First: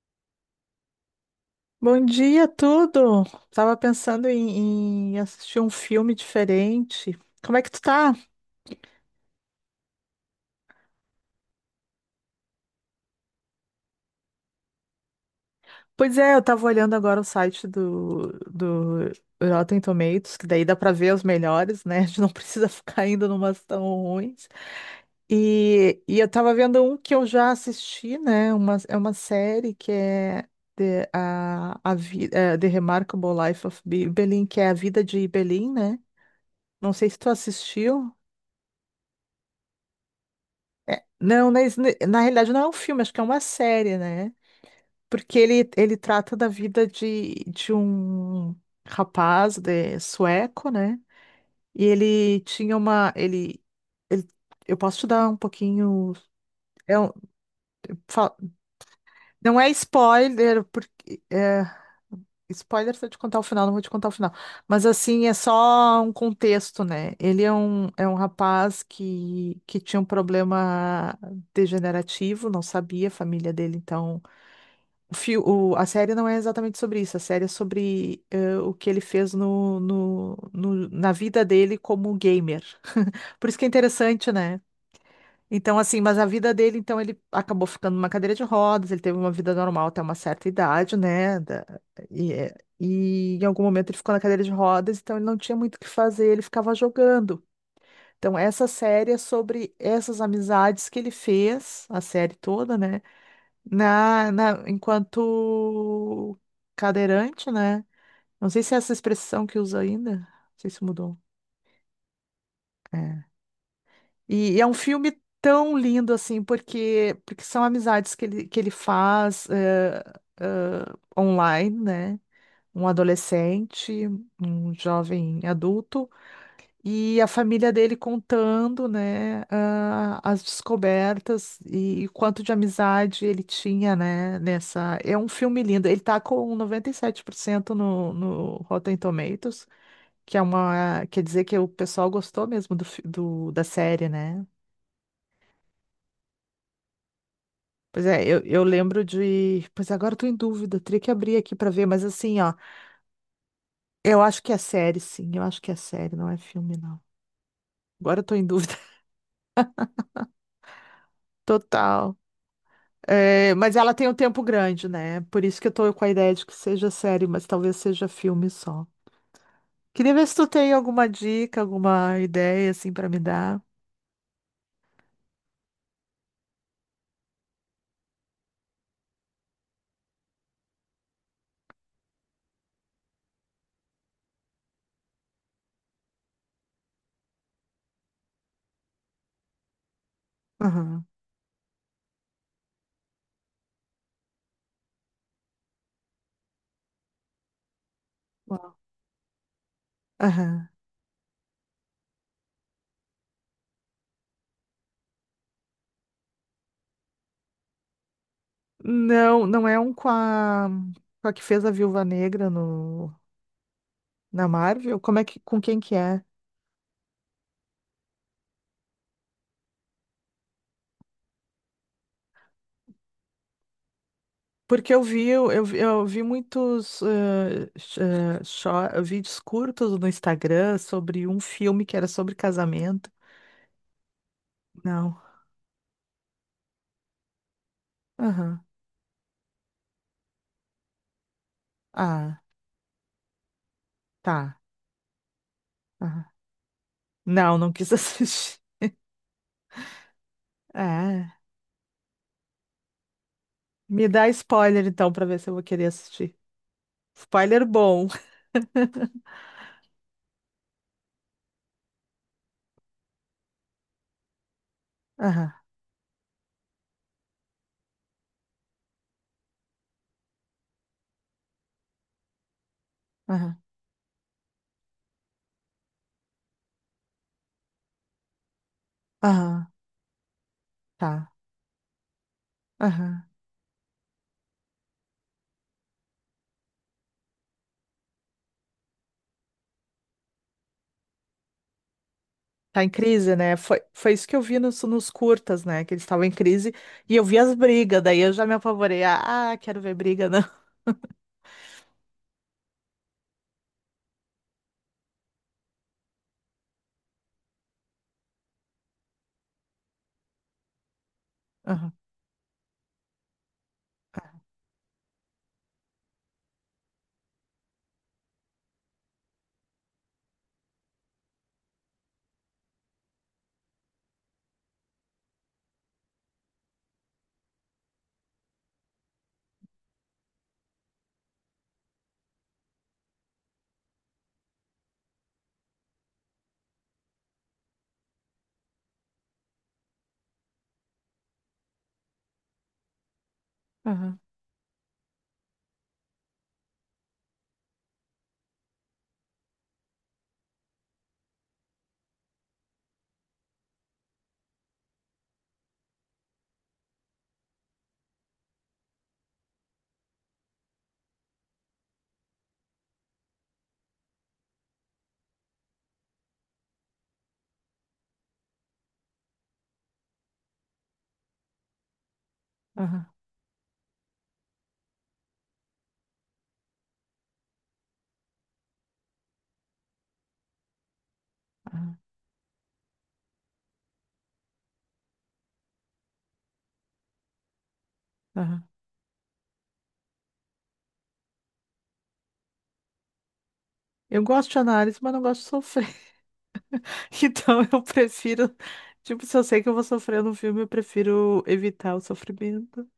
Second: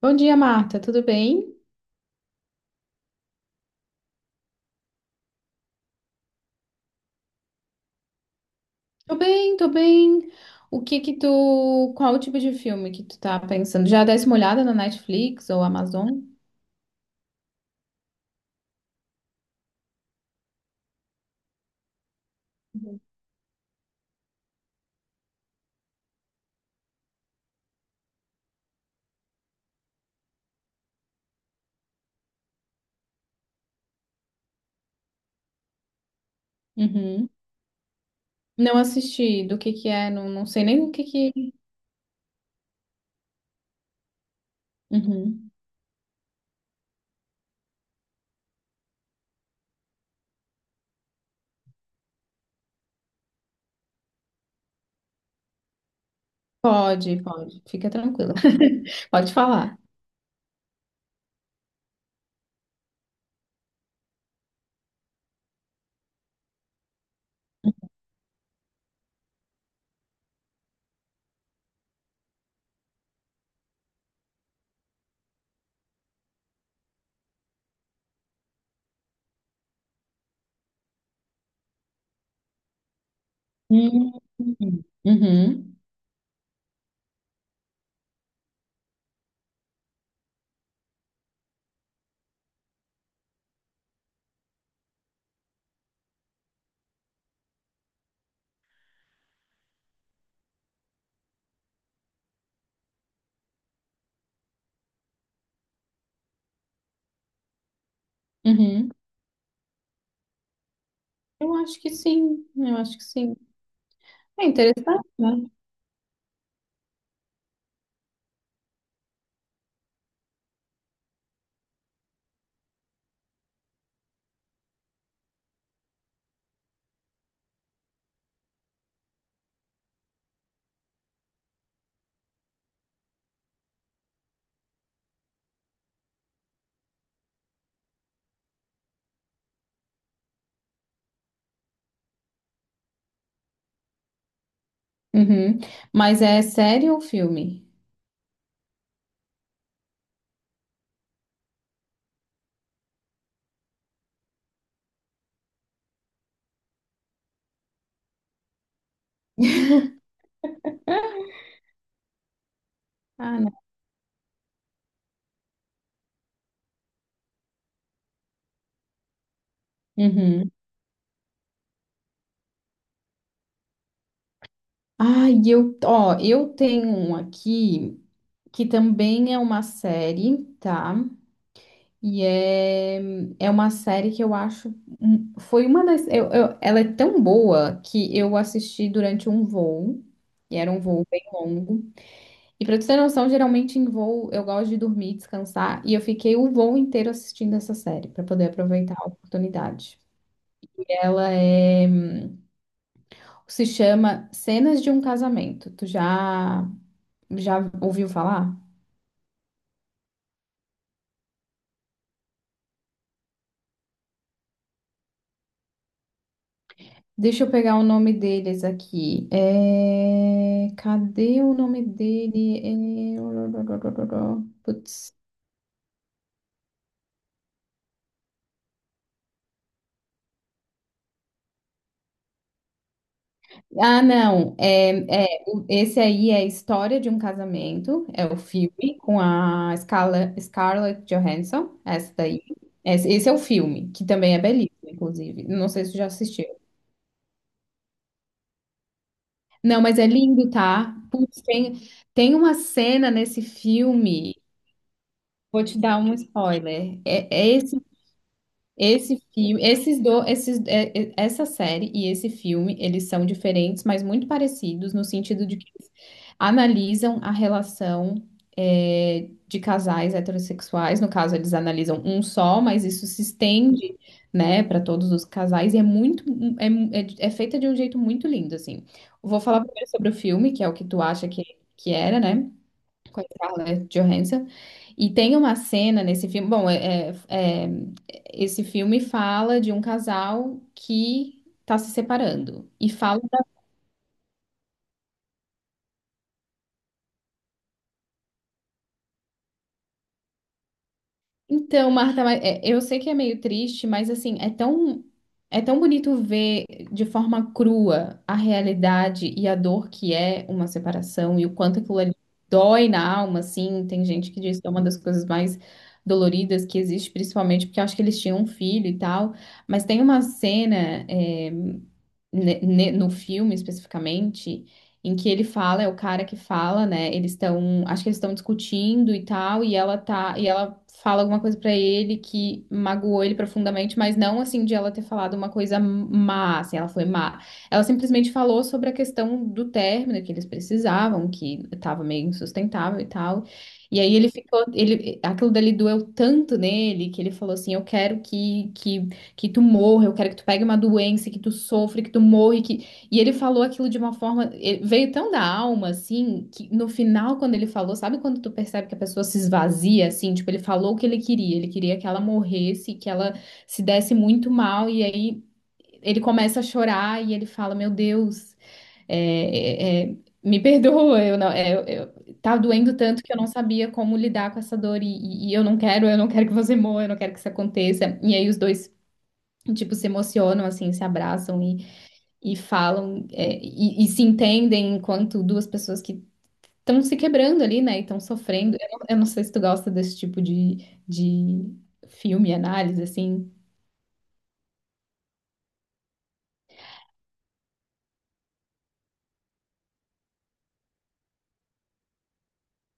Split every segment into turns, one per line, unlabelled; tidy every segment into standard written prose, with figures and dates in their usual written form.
Bom dia, Marta. Tudo bem?
Bom dia, tudo. Tava pensando em assistir um filme diferente. Como é que tu tá?
Tô bem, tô bem. O que que tu, Qual o tipo de filme que tu tá pensando? Já desse uma olhada na Netflix ou Amazon?
Pois é, eu tava olhando agora o site do Rotten Tomatoes, que daí dá pra ver os melhores, né? A gente não precisa
Uhum.
ficar indo numas tão ruins. E eu tava vendo um que eu já assisti, né? É uma série que é The, a, Vi- é, The Remarkable Life of Belin, que é a vida de Belin, né? Não sei se
Uhum.
tu assistiu.
Não assisti. Do que é? Não, não sei nem o
É,
que
não,
que.
na realidade não é um filme, acho que é uma série, né? Porque
Uhum.
ele trata da vida de um rapaz de sueco, né? E ele tinha uma. Ele- eu posso te dar um pouquinho. É um-
Pode, pode. Fica tranquila.
fa-
Pode
não é
falar.
spoiler, porque é spoiler se eu te contar o final, não vou te contar o final. Mas assim, é só um contexto, né? Ele é um rapaz que tinha um problema degenerativo, não sabia, a família dele, então. A série não é exatamente sobre isso, a série é sobre o que ele fez na vida dele como gamer. Por isso que é
Hum.
interessante, né?
Uhum.
Então, assim, mas a vida dele, então, ele acabou ficando numa cadeira de rodas, ele teve uma vida normal até uma certa idade, né? E, eh, e em algum momento ele ficou na cadeira de rodas, então ele não tinha muito o que fazer, ele ficava jogando. Então, essa série é sobre essas amizades que ele fez, a série toda, né? Na, enquanto cadeirante, né? Não sei se é
Uhum.
essa expressão que usa ainda. Não sei se mudou.
Eu acho que sim. Eu acho que
É.
sim. É
E é um
interessante,
filme
né?
tão lindo, assim, porque, porque são amizades que ele faz eh, online, né? Um adolescente, um jovem adulto. E a família dele contando, né, ah, as descobertas e, o quanto de amizade ele tinha, né, nessa. É um filme lindo. Ele tá com 97% no, no Rotten Tomatoes, que é uma. Quer dizer que o pessoal gostou mesmo do, fi- do- da série, né?
Uhum. Mas é série ou filme?
Pois é, eu lembro de. Pois agora eu tô em dúvida, teria que abrir aqui pra ver, mas assim, ó, eu acho que é série, sim, eu acho que é série, não é filme, não. Agora eu tô em dúvida total.
Ah,
É,
não.
mas ela tem um tempo grande, né? Por isso que eu tô com a ideia de que seja série, mas talvez seja filme só. Queria ver se tu
Uhum.
tem alguma dica, alguma ideia assim pra me dar.
Ah, e eu, ó, eu tenho um aqui que também é uma série, tá? E é uma série que eu acho, um- foi uma das, eu- ela é tão boa que eu assisti durante um voo, e era um
Aham.
voo bem longo. E pra tu ter noção, geralmente em voo eu gosto de dormir, descansar, e eu fiquei o voo inteiro assistindo essa série pra poder aproveitar a oportunidade.
Aham.
Ela é, Se chama Cenas de um Casamento. Tu já ouviu falar?
Não, não é um com a que fez a Viúva Negra no Na Marvel? Com quem que é?
Deixa eu pegar o nome deles aqui. É, cadê o nome dele? É.
Porque eu
Putz.
vi, eu, eu vi- eu vi muitos vídeos curtos no Instagram sobre um filme que era sobre casamento.
Ah, não.
Não.
É, esse aí é a história de um casamento. É o
Aham.
filme com a Scarlett Johansson. Essa
Ah,
daí. Esse é o filme, que também é
tá.
belíssimo, inclusive. Não sei se você já
Aham.
assistiu.
Não, não quis assistir.
Não, mas é lindo, tá?
É.
Putz, tem uma cena nesse
Me dá
filme.
spoiler então pra ver se eu vou
Vou te
querer
dar um
assistir.
spoiler.
Spoiler bom.
Esse filme, essa série e esse filme, eles são diferentes, mas muito parecidos no sentido
Aham,
de que eles analisam a relação de casais heterossexuais. No caso, eles analisam um só, mas isso se
aham,
estende, né, para todos os casais e é, é feita de um jeito muito lindo, assim. Vou falar
aham,
primeiro sobre o filme, que é o que tu acha
tá.
que era, né? Com a
Aham.
Scarlett Johansson. E tem uma cena nesse filme. Bom, esse filme fala de um casal que está se separando.
Tá
E
em
fala
crise, né? Foi isso que eu vi nos curtas, né? Que eles estavam em crise e eu vi as brigas, daí eu já me apavorei. Ah, quero ver briga, não.
Então, Marta, mas, eu sei que é meio triste, mas assim, é tão bonito ver de forma crua a realidade e a dor que é uma separação e o quanto
Aham,
aquilo ali dói na alma, assim. Tem gente que diz que é uma das coisas mais doloridas que existe, principalmente porque eu acho que eles tinham um filho e tal. Mas tem uma cena, no filme especificamente, em que ele fala, é o cara que fala, né? Eles estão, acho que eles estão discutindo e tal, e ela tá, e ela fala alguma coisa pra ele que magoou ele profundamente, mas não assim de ela ter falado uma coisa má, assim, ela foi má. Ela simplesmente falou sobre a questão do término que eles precisavam, que tava meio insustentável e tal. E aí
aham,
ele ficou, ele, aquilo dali doeu tanto nele que ele falou assim, eu quero que tu morra, eu quero que tu pegue uma doença, que tu sofra, que tu morra, e que. E ele falou aquilo de uma forma, ele veio tão da alma, assim, que no final, quando ele falou, sabe quando tu percebe que a pessoa se esvazia, assim, tipo, ele falou o que ele queria que ela morresse, que ela se desse muito mal, e aí ele começa a chorar e ele fala, meu Deus, é, é, é, me perdoa, eu não, é, eu- tá doendo
aham,
tanto que eu não sabia como lidar com essa dor e eu não quero que você morra, eu não quero que isso aconteça. E aí os dois Tipo, se emocionam, assim, se abraçam e falam, e se entendem enquanto duas pessoas que estão se quebrando ali, né, e estão
aham.
sofrendo. Eu não sei se tu gosta desse tipo de filme, análise, assim.
Eu gosto de análise, mas não gosto de sofrer. Então eu prefiro, tipo, se eu sei que eu vou sofrer no filme, eu prefiro evitar o sofrimento.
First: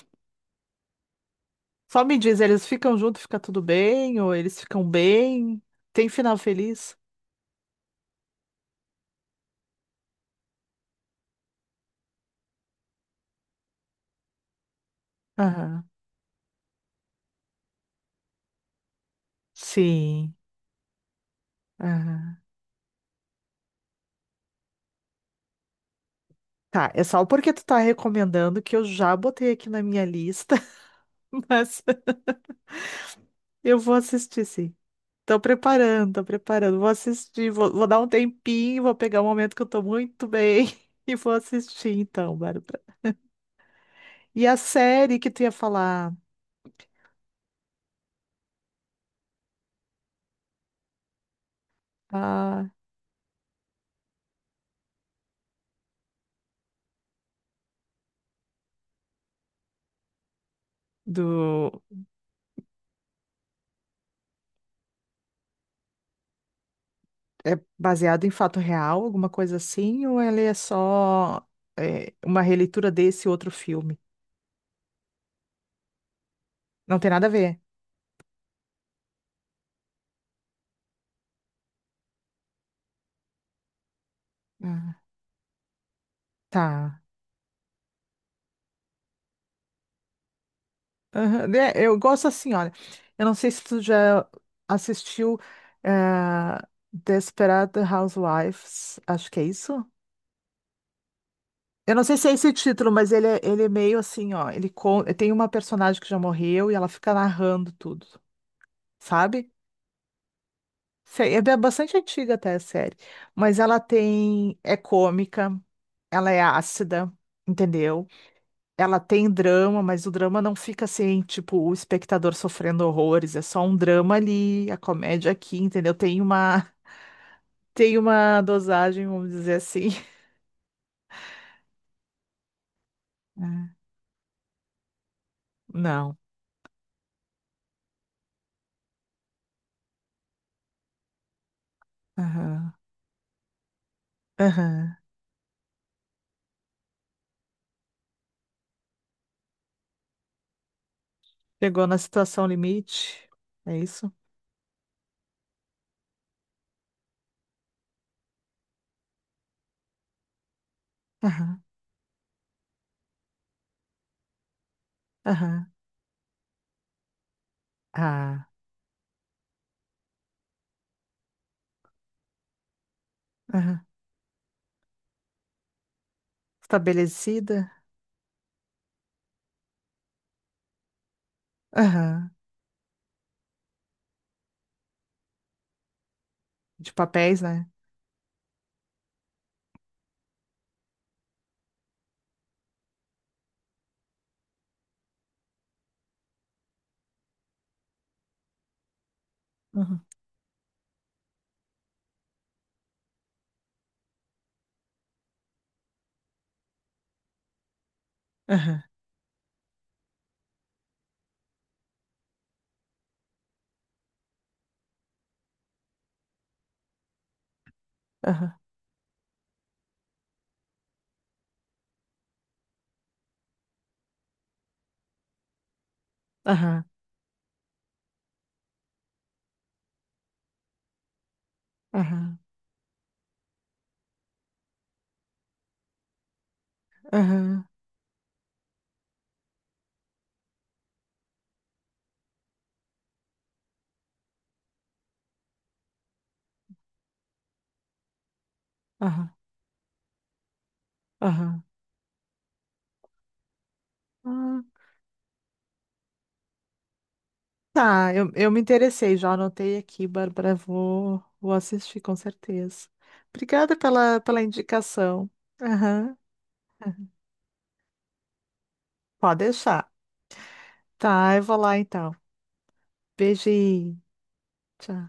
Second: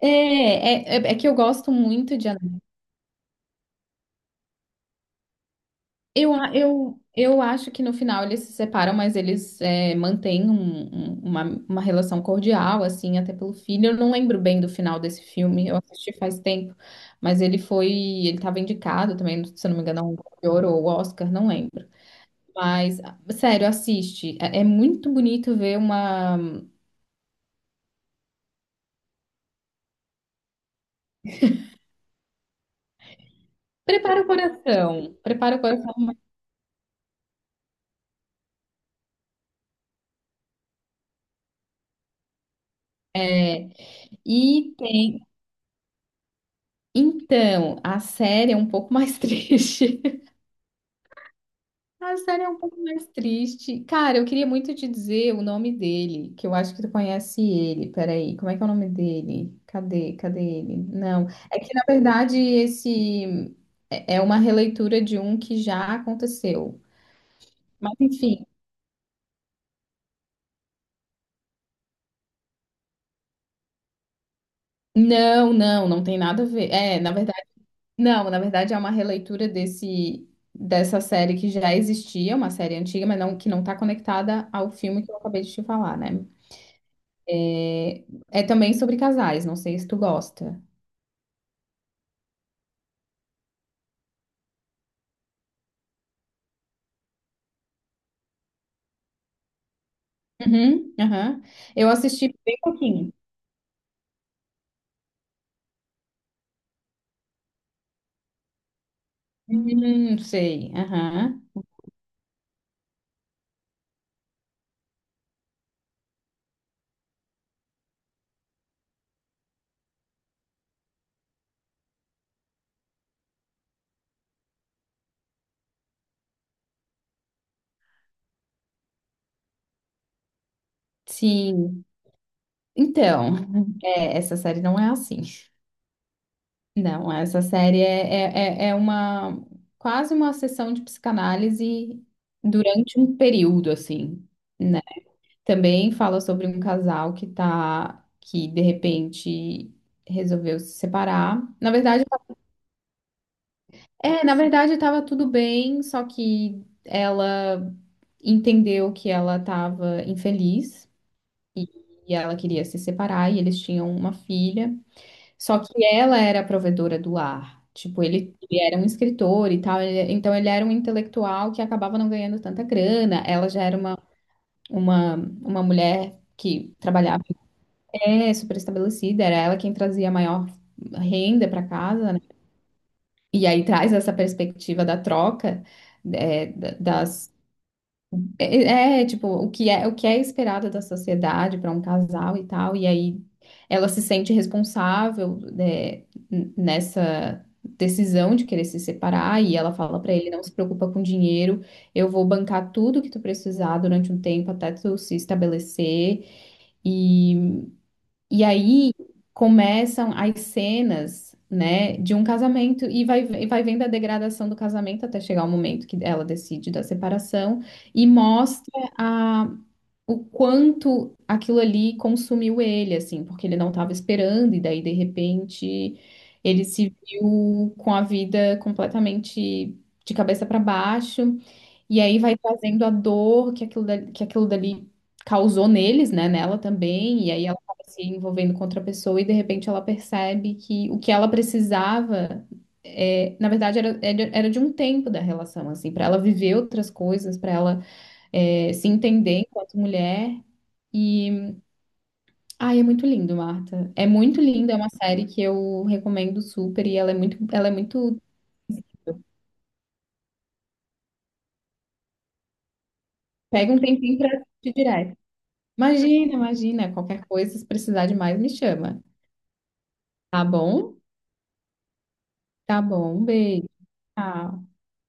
É que eu gosto
Só
muito
me
de.
diz, eles ficam juntos, fica tudo bem? Ou eles ficam bem? Tem
Eu,
final
a-
feliz?
eu, eu acho que no final eles se separam, mas eles mantêm uma relação cordial, assim, até pelo filho. Eu não lembro bem do final desse filme, eu
Aham,
assisti faz tempo, mas ele estava indicado também, se eu não me engano, a um
sim.
Globo de Ouro ou Oscar, não lembro.
Aham.
Mas, sério, assiste. É muito bonito ver uma.
Tá, é só porque tu tá recomendando que eu já botei aqui na minha lista. Mas eu vou
Prepara o
assistir, sim.
coração,
Tô
prepara o coração.
preparando, tô preparando. Vou assistir, vou dar um tempinho, vou pegar um momento que eu tô muito bem e vou assistir, então, Bárbara.
É,
E a
e
série
tem.
que tu ia falar,
Então, a série é um pouco mais triste. A série é um
ah,
pouco mais triste. Cara, eu queria muito te dizer o nome dele, que eu acho que tu conhece ele. Peraí, como é que é o nome dele? Cadê? Cadê ele? Não. É
do.
que, na verdade, esse é uma releitura de um que já aconteceu.
É
Mas,
baseada em
enfim.
fato real, alguma coisa assim, ou ela é só uma releitura desse outro filme?
Não, não, não tem nada a ver.
Não
É,
tem
na
nada a
verdade,
ver.
não, na verdade é uma releitura desse dessa série que já existia, uma série antiga, mas não que não tá conectada ao
Ah,
filme que eu acabei de te falar, né?
tá.
É, é também sobre casais, não sei se tu gosta.
Aham, né, eu gosto assim, olha. Eu não sei se tu já assistiu eh, Desperate Housewives, acho que é isso.
Uhum, aham. Eu
Eu não sei se é
assisti
esse
bem
título, mas
pouquinho.
ele é meio assim, ó. Ele tem uma personagem que já morreu e ela fica narrando tudo, sabe?
Sei,
Sei, é
aham.
bastante antiga até a série, mas ela tem é cômica, ela é ácida, entendeu? Ela tem drama, mas o drama não fica assim, tipo, o espectador sofrendo horrores, é só um drama ali, a comédia aqui, entendeu? Tem uma, tem uma dosagem, vamos dizer assim.
Sim. Então,
É.
essa série não é assim.
Não.
Não, essa série é, é, é é uma quase uma sessão de psicanálise
Aham.
durante um período, assim, né?
Aham.
Também fala sobre um casal que de repente resolveu se separar. Na
Chegou na
verdade,
situação limite, é isso?
É, na verdade estava tudo bem, só que ela entendeu que ela estava infeliz
Aham.
e ela queria se separar e eles tinham uma filha. Só
Aham.
que ela era a provedora do lar. Tipo, ele,
Ah.
ele era um escritor e tal, então ele era um intelectual que acabava não ganhando tanta grana. Ela já era
Aham.
uma, uma mulher que trabalhava,
Estabelecida?
super estabelecida, era ela quem trazia a maior renda para casa, né?
Aham.
E aí traz essa perspectiva da troca, é, da-
De
das,
papéis, né?
tipo, o que é esperado da sociedade para um casal e tal, e aí ela se sente responsável, né, nessa decisão de querer se separar, e ela fala
Aham.
para ele, não se preocupa com dinheiro, eu vou bancar tudo que tu precisar durante um tempo até tu se estabelecer, e
Aham.
aí começam as cenas, né, de um casamento e vai, vendo a degradação do casamento até chegar o momento que ela decide da separação e
Aham.
mostra a, o quanto aquilo ali consumiu ele, assim, porque ele não estava esperando e daí de repente ele
Aham.
se viu com a vida completamente de cabeça para baixo. E aí vai
Aham.
trazendo a dor que aquilo dali, causou neles, né? Nela também. E aí ela
Aham.
acaba se envolvendo com outra pessoa e de repente ela percebe que o que ela precisava, na verdade, era de um tempo da relação, assim, para ela viver outras coisas, para ela, se
Aham.
entender enquanto mulher. E, ai, é muito lindo, Marta. É muito
Aham.
lindo, é uma série que eu recomendo super e ela é muito, ela é
Tá,
muito.
eu me interessei, já anotei aqui, Bárbara, vou assistir com certeza.
Pega
Obrigada
um tempinho
pela,
pra
pela
assistir direto.
indicação. Aham,
Imagina, imagina. Qualquer coisa, se precisar de mais, me chama.
pode deixar.
Tá bom?
Tá, eu vou lá então.
Tá bom. Um beijo.
Beijinho.
Tchau.
Tchau.